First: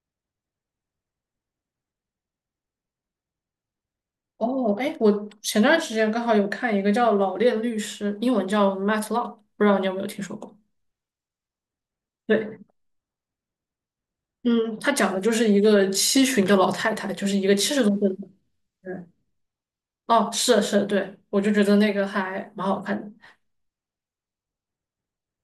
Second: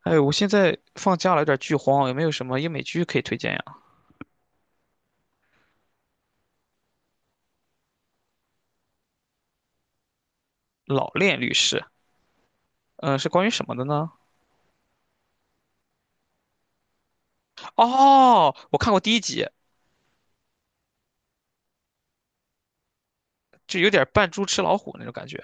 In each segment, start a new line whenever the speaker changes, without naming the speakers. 哎，我现在放假了，有点剧荒，有没有什么英美剧可以推荐呀？
哦，哎，我前段时间刚好有看一个叫《老练律师》，英文叫《Matt Law》，不知道你有没有听说过？
《老练律师》，
对，
嗯、是关于什么的呢？
嗯，他讲的就是一个七旬的老太太，就是一个七十多岁的老
哦，我看过
人。
第一集，
哦，是是，对，我就觉得那个还蛮好看的。
就有点扮猪吃老虎那种感觉。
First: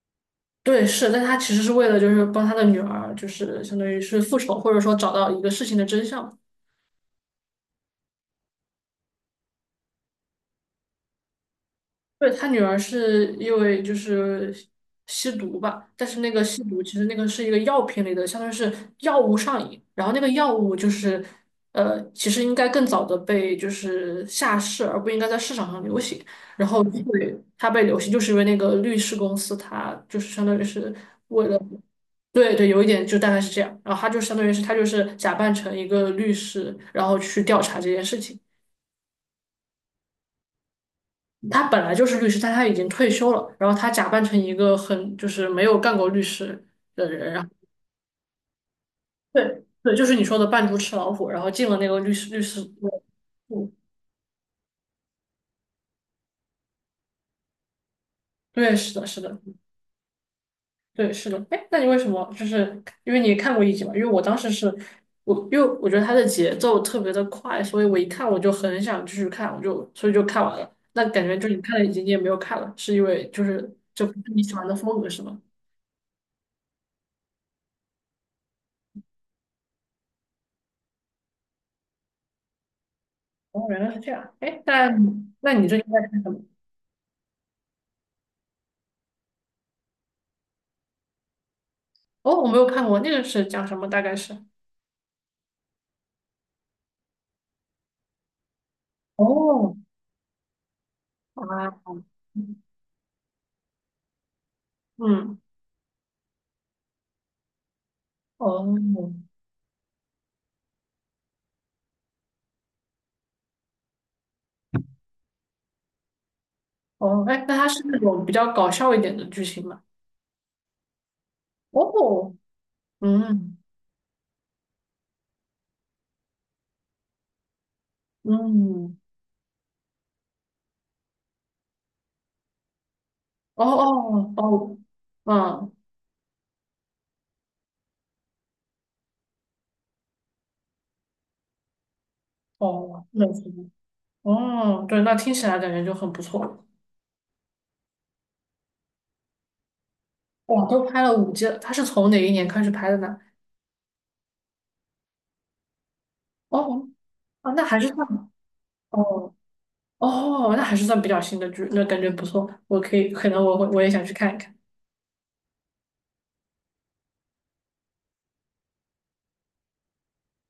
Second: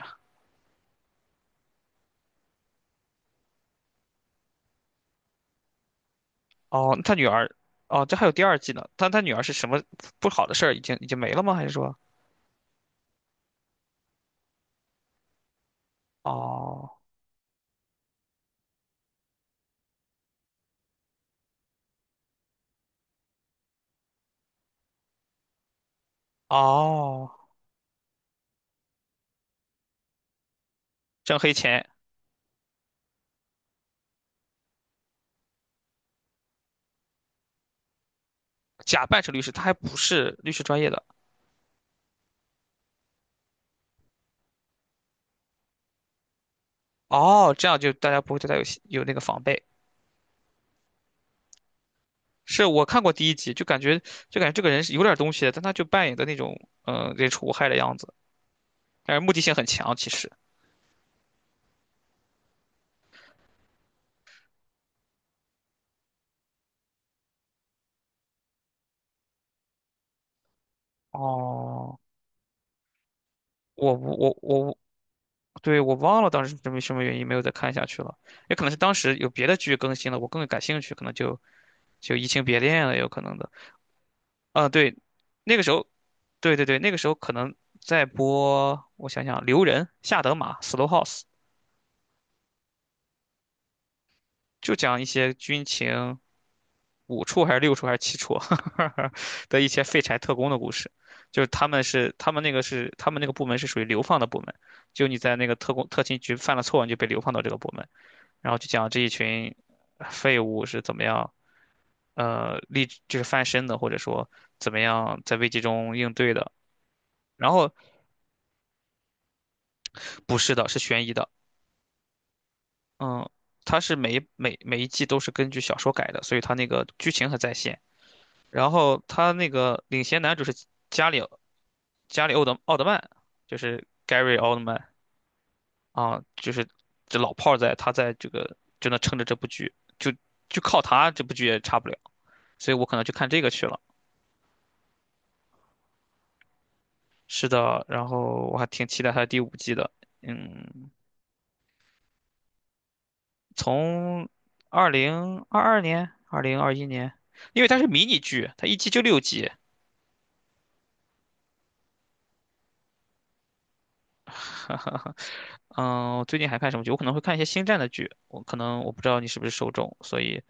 对，是，但他其实是为了就是帮他的女儿，就是相当于是复仇，或者说找到一个事情的真相。
哦，他女儿，哦，这还有第二季呢。但他女儿是什么不好的事儿已经没了吗？还是说，
对，他女儿是因为就是吸毒吧，但是那个吸毒
哦
其实那个是一个药品类的，相当于是药物上瘾，然后那个药物就是其实应该更早的被就是下市，而不应该在市场上流行。然后对
哦，
它被流行，就是因为那个律师公司，它就是相当于是
挣黑钱，
对对，有一点就大概是这样。然后他就相当于是他就是假扮成一个律师，然后去调查这件事情。
假扮成律师，他还不是律师专业的。
他本来就是律师，但他已经退休了，然后他假扮成一个很就是没有干过律师的人，然后
哦，这样就大家不会对他有那个防备。
对对，就是你说的扮猪吃老虎，然后进了那个律师，
是我看过第一集，就
嗯，
感觉就感觉这个人是有点东西的，但他就扮演的那种，人畜无害的样子。
对，是的，
但是
是
目的
的，
性很强，其实。
对，是的。哎，那你为什么就是因为你看过一集嘛？因为我当时是我，因为我觉得它的节奏特别的快，所以我一看我就很想继续看，所以就看完了。那感觉就你看了一
哦，
集，你也没有看了，是因为就是
我
就不是
我
你喜欢
我
的风格是吗？
对，我忘了当时是因为什么原因没有再看下去了，也可能是当时有别的剧更新了，我更感兴趣，可能就移情别恋了，也有可能的。
哦，原来是这样。哎，
啊，
那
对，
那
那个
你
时
最
候，
近在看什么？
对对对，那个时候可能在播，我想想，《留人》《下德玛》《Slow House》，
哦，我没有看过，那个是讲什么？大概是，
就讲一些军情，五处还是六处还是七处 的一
哦，
些废柴特工的故事，就是
啊，
他们那个部门是属于流放的部门，就你在
嗯，
那个特勤局犯了错，你就被流放到这个部门，然后就
哦，
讲这一群废物是怎么样，就是翻身的，或者说怎么样在危机中应对的。
哦，哎，
然
那它
后
是那种比较搞笑一点的剧情吗？
不是的，是悬疑的，
哦，
嗯，
嗯，
它是每一季都是根据小说改的，所以它那个剧情很在线。然
嗯，
后他那个领衔男主是加里加里奥德曼，就
哦
是
哦
Gary 奥特
哦，
曼
嗯，
啊，就是这老炮儿在，他在这个就能撑着这部剧，就就靠他这部剧也差不了，所以我可能
哦，
就看
那
这个去
行，
了。
哦，对，那听起来感觉就很不错。
是的，然后我还挺期待他的第五季的，
哇，都
嗯，
拍了五季了，它是从哪一年开始拍的呢？
从2022年、二零二一
哦，
年，
啊，
因
那
为它
还
是
是
迷
算，
你剧，它一季就六
哦
集。
哦，那还是算比较新的剧，那感觉不错，我可以，可能我也想去看一看。
嗯，我最近还看什么剧？我可能会看一些星战的剧，我可能我不知道你是不是受众，所以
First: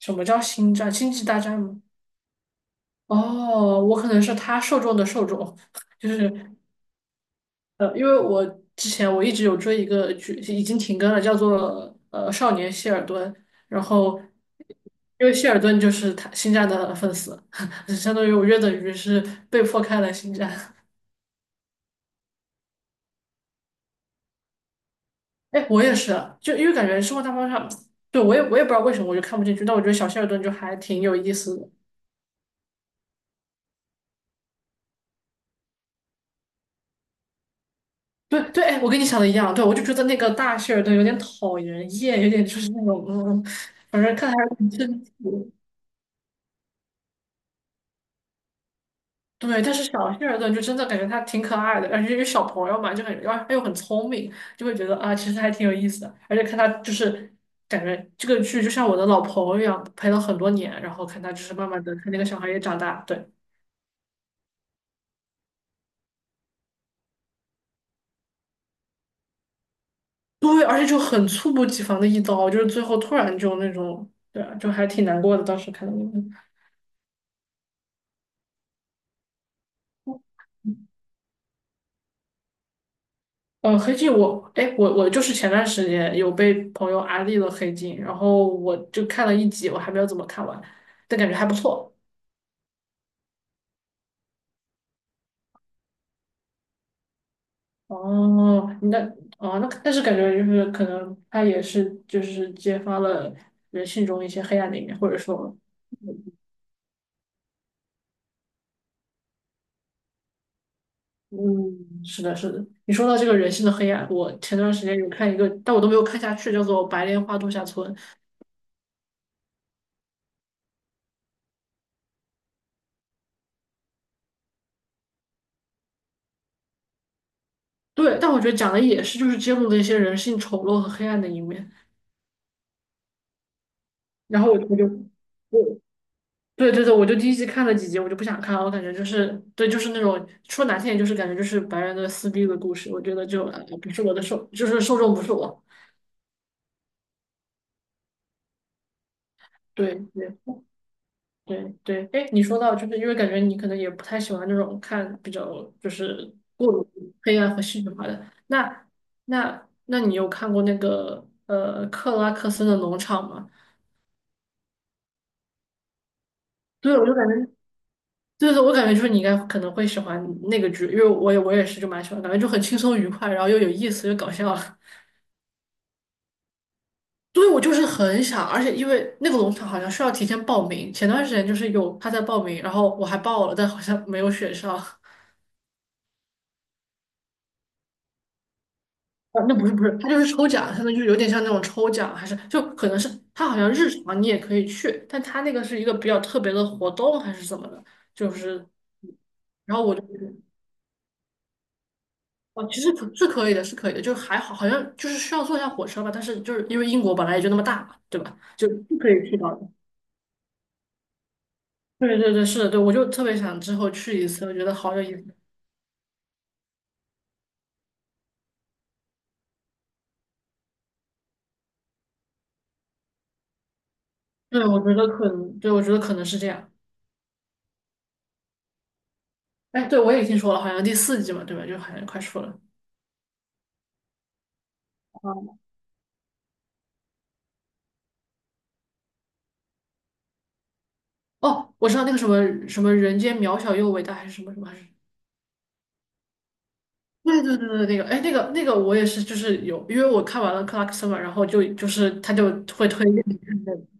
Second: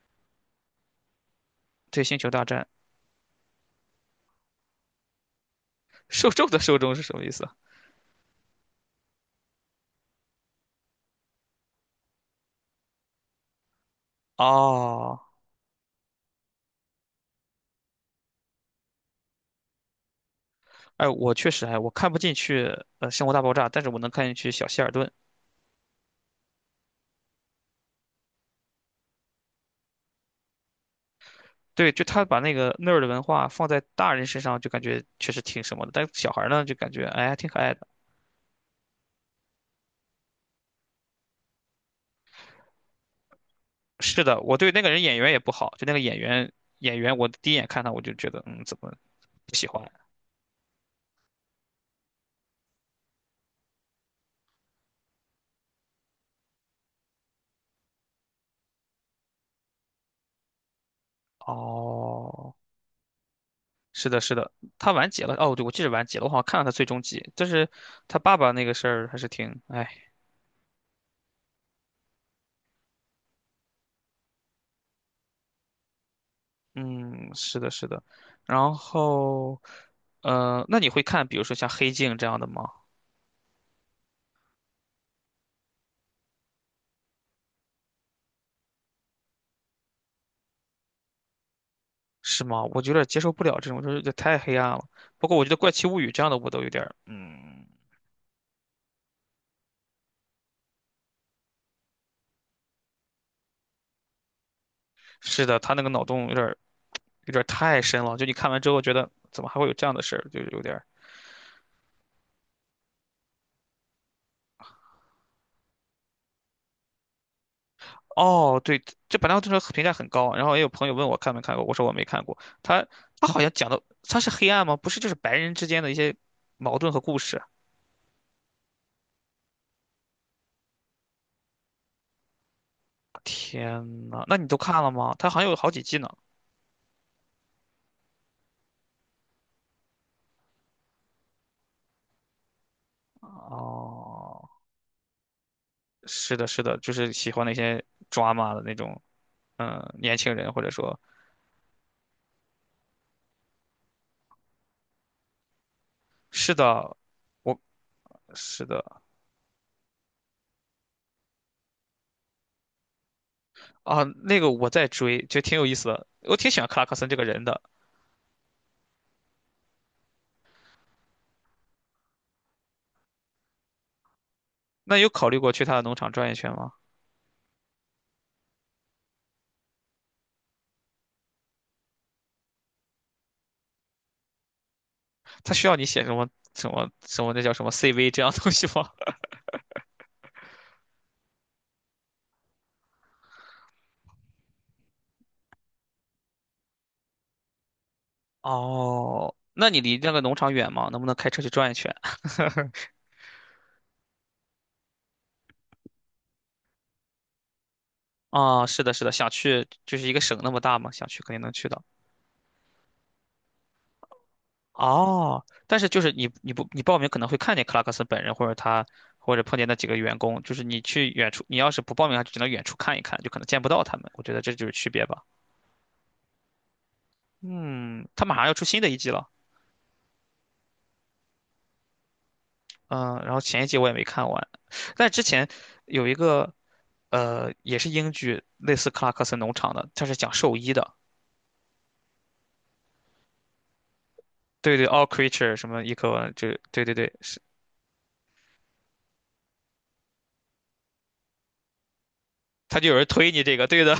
什么叫星战？星际大战吗？
对，《星球大战》
哦，我可能是他受众的受众，就
受
是
众的受众是什么意思？
因为我之前一直有追一个剧，已经停更了，叫做《少年谢尔顿》，然后
哦，
因为谢尔顿就是他星战的粉丝，相当于我约等于是被迫看了星战。
哎，我确实哎，我看不进去《生活大爆炸》，但是我能看进去小希尔顿。
哎，我也是啊，就因为感觉生活大爆炸，对我也不知道为什么我就看不进去，但我觉得小谢尔顿就还挺有意思的。
对，就他把那个那儿的文化放在大人身上，就感觉确实挺什么的，但是小孩儿呢，就感觉哎还挺可爱的。
对对，哎，我跟你想的一样，对，我就觉得那个大谢尔顿有点讨人厌，有点就是那种，嗯，反正
是
看着
的，
还是
我对
挺
那个人
生气
演
的
员也不好，就那个演员，我第一眼看他我就觉得怎么不
对，
喜
但是
欢？
小谢尔顿就真的感觉他挺可爱的，而且因为小朋友嘛，就很，然后他又很聪明，就会觉得啊，其实还挺有意思的。而且看他就是感觉这个剧就像我的老朋友一样，陪了很多年，然后看他就是慢慢的看那个小孩
哦，
也长大，对
是的，是的，他完结了。哦，对，我记得完结了，我好像看了他最终集，但是他爸爸那个事儿还是挺哎。
对，而且就很猝不及防的一刀，就是最后突然就那种，对啊，就还挺难过的，当时看到那个。
嗯，是的，是的。然后，那你会看，比如说像《黑镜》这样的吗？
黑镜我，哎，我就是前段时间有被朋友安利了黑镜，然后我就看了一集，我还没有怎么看完，但感觉还不错。
是吗？我有点接受不了这种，就是这太黑暗了。不过我觉得《怪奇物语》这样的我都有点儿嗯，
哦，那但是感觉就是可能它也是就是揭发了人性中一些黑暗的一面，或者
是
说，
的，他那个脑洞有点儿太深了。就你看完之后觉得，怎么还会有这样的事儿？就是有点儿。
嗯，是的，是的。你说到这个人性的黑暗，我前段时间有看一个，但我都没有看下去，叫做《白莲花度假村》。
哦，对，这本来我这个评价很高，然后也有朋友问我看没看过，我说我没看过。他好像讲的他是黑暗吗？不是，就是白人之间的一些矛盾和故事。
对，但我觉得讲的也是就是揭露的一些人性丑陋和黑暗的一面，
天呐，那
然
你
后
都
我
看
就。
了吗？他好像有好几季呢。
对对对，我就第一集看了几集，我就不想看了，我感觉就是，对，就是那种说难听点，就是感觉就是白人的撕逼的故事，我觉得就不是我的受，
哦，
就是受众不是我。
是的，是的，就是喜欢那些抓马的那种，嗯，
对
年轻
对
人或者说，
对对，哎，你说到就是因为感觉你可能也不太喜欢那种看比较就是
是
过
的，
于黑暗
我
和戏剧化的，
是
那
的
你有看过那个克拉克森的农场吗？
啊，那个我在追，就挺有意思的，我挺喜欢克拉克
对，我
森
就
这个
感觉，
人的。
对对，我感觉就是你应该可能会喜欢那个剧，因为我也是就蛮喜欢，感觉就很轻松愉快，然后又有意思又搞笑。
那有考虑过去他的农场转一圈吗？
对，我就是很想，而且因为那个农场好像需要提前报名，前段时间就是有他在报名，然后我还报了，但好像没有选上。
他需要你写什么那叫什么 CV 这样的东西吗？
啊，那不是不是，他就是抽奖，相当于就是有点像那种抽奖，还是就可能是他好像日常你也可以去，但他那个是一个比较特别的活动还是怎么的，就 是，
哦，那
然
你
后我
离
就
那个农场远吗？能不能开车去转一圈？
哦，其实可是可以的，是可以的，就还好，好像就是需要坐一下火车吧，但是就是因为英国本来也就那么大嘛，对吧？
啊，
就
是的，
不
是
可
的，
以
想
去到
去
的。
就是一个省那么大嘛，想去肯定能去到。
对对对，是的，对，我就特别想之后去一次，我觉得好有意思。
哦，但是就是你你不你报名可能会看见克拉克森本人，或者他或者碰见那几个员工，就是你去远处，你要是不报名，就只能远处看一看，就可能见不到他们。我觉得这就
对，
是
我
区
觉
别
得
吧。
可能，对，我觉得可能是这样。
嗯，他马上要出新的一季了，
哎，对，我也听说了，好像第四季嘛，对吧？就好像快出了。
嗯，然后前一季我也没看完，但之前有一个也是英剧，类似克拉克森农场的，它是讲兽医的，
哦，我知道那个什么什么人间渺小又伟大，还是什么什么，还
对
是
对，All Creature 什么一科文就对对对，是
对对对对，那个，哎，那个那个我也是，就是有，因为我看完了克拉克森嘛，然后就是他就
他就
会
有
推
人
荐
推
你
你
看
这个，
那
对
个。
的，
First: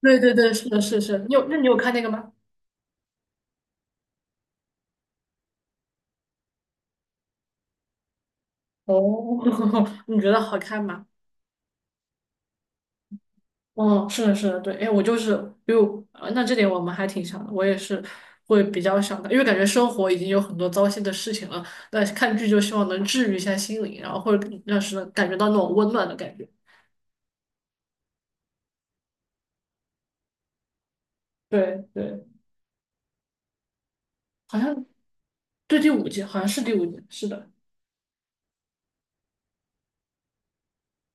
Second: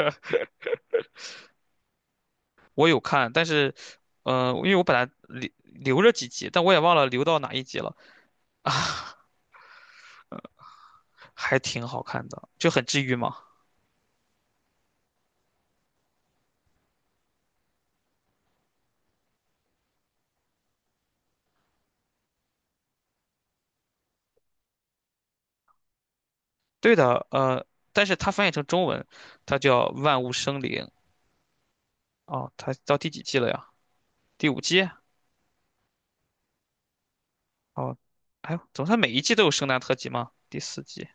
对 对对，是的，是的是是你有，那你有看那个吗？
我有看，但是，因为我本来留着几集，但我也忘了留到哪一集了，
哦，你觉得好看吗？
还挺好看的，就很治愈嘛。
哦，是的，是的，对，哎，我就是，比如，那这点我们还挺像的，我也是会比较想的，因为感觉生活已经有很多糟心的事情了，那看剧就希望能治愈一下心灵，然后或者让是感觉到那种温暖的感觉。
对的，但是它翻译成中文，它叫《万物生灵》
对对，
哦，它到第几季了呀？第
好
五
像
季？
对第五季，好像是第五季，是的，
哦，哎呦，怎么它每一季都有圣诞特辑吗？第四季，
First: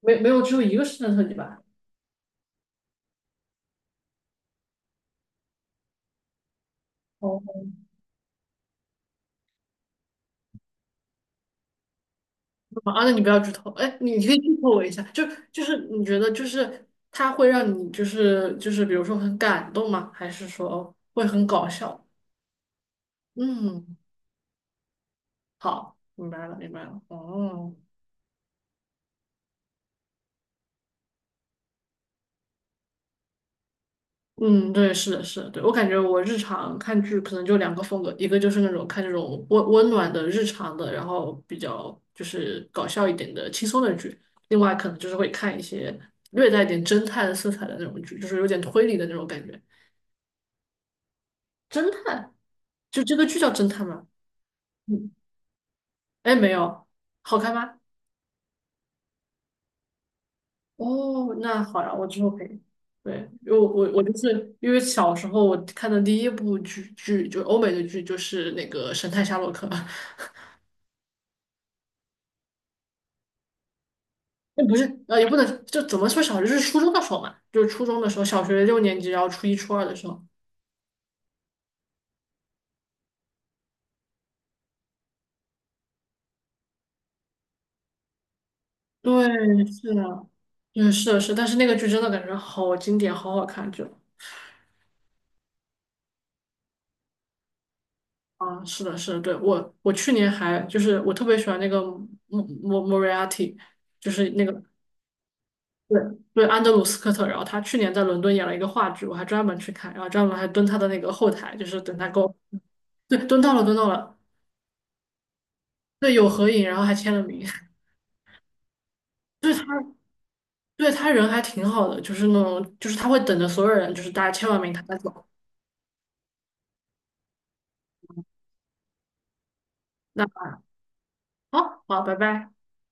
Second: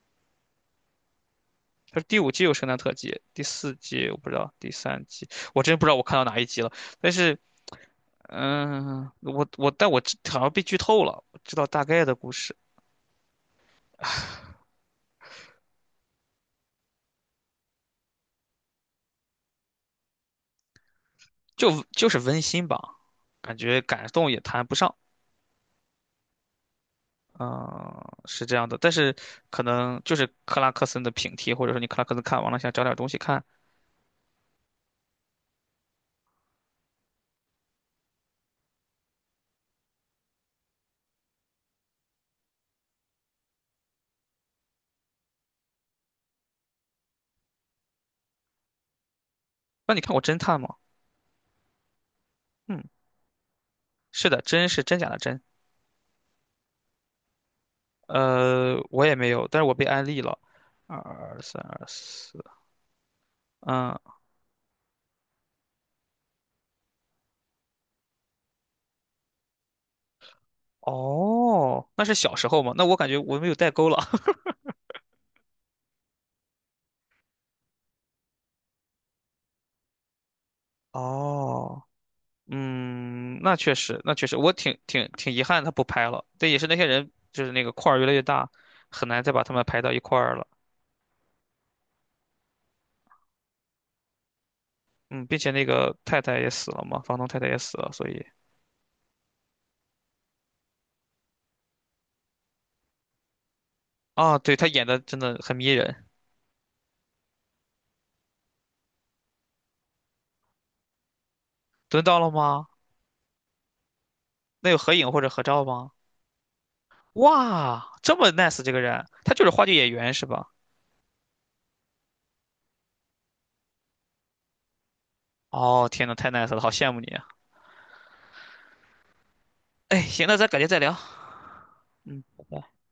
没有只有一个圣诞特辑吧？
它是第五季有圣诞特辑，第四季我不知道，第三季我真不知道我看到哪一集了。但是，
哦，
我但我知好像被剧透了，我知道大概的故事。
啊，那你不要剧透，哎，你可以剧透我一下，就是你觉得就是它会让你就是比如说很感动吗？还是说会很搞笑？
就是温馨吧，感觉
嗯。
感动也谈不上。
好，明白了，明白了。哦，
嗯，是这样的，但是可能就是克拉克森的平替，或者说你克拉克森看完了想找点东西看，
嗯，对，是的，是的，对，我感觉我日常看剧可能就两个风格，一个就是那种看这种温暖的日常的，然后比较就是搞笑一点的轻松的剧，另外可能就是会看一些略带一点侦探色彩的那种剧，就是有点推理的那种感觉。
那你看过《侦探》吗？
侦探，
嗯，
就这个剧叫侦探吗？
是的，真是真假
嗯，
的真。
哎，没有，好看吗？
我也没有，但是我被安利了。
哦，
二三
那好
二
呀，我之后
四，
可以。对，因为我我
嗯，
我就是因为小时候我看的第一部剧就欧美的剧就是那个《神探夏洛克》，
哦，那是小时候嘛？那我感觉我没有代沟了。
那不是也不能就怎么说小就是初中的时候嘛，就是初中的时候，小学六年级，然后初一初二的时候。
哦。嗯，那确实，那确实，我挺遗憾他不拍了。但也是那些人，就是那个块儿越来越大，很难再把他们
对，
排到
是
一块
的，
儿了。
对，是的是的但是那个剧真的感觉好经典，好好看，就
嗯，并且那个太太也死了嘛，房东太太也死了，所以
啊，是的，是的，对我去年还就是我特别喜欢那个莫瑞亚蒂，就是
啊，
那个
对他演的真的很迷
对，
人。
对，安德鲁·斯科特，然后他去年在伦敦演了一个话剧，我还专门去看，然后专门还蹲他的那个后台，就是等
蹲
他
到
给
了
我，
吗？
对，蹲到了，蹲到了，
那有合影或者合照吗？
对，有合影，然后还签了名，
哇，这么 nice 这个人，他 就是
对他，
话剧演员是吧？
对他人还挺好的，就是那种，就是他会等着所有人，就是大家签完名他再走，
哦，天呐，太 nice 了，好羡慕你啊！哎，行，
那
那咱改天再聊。
好，好，拜
嗯。拜
拜。
拜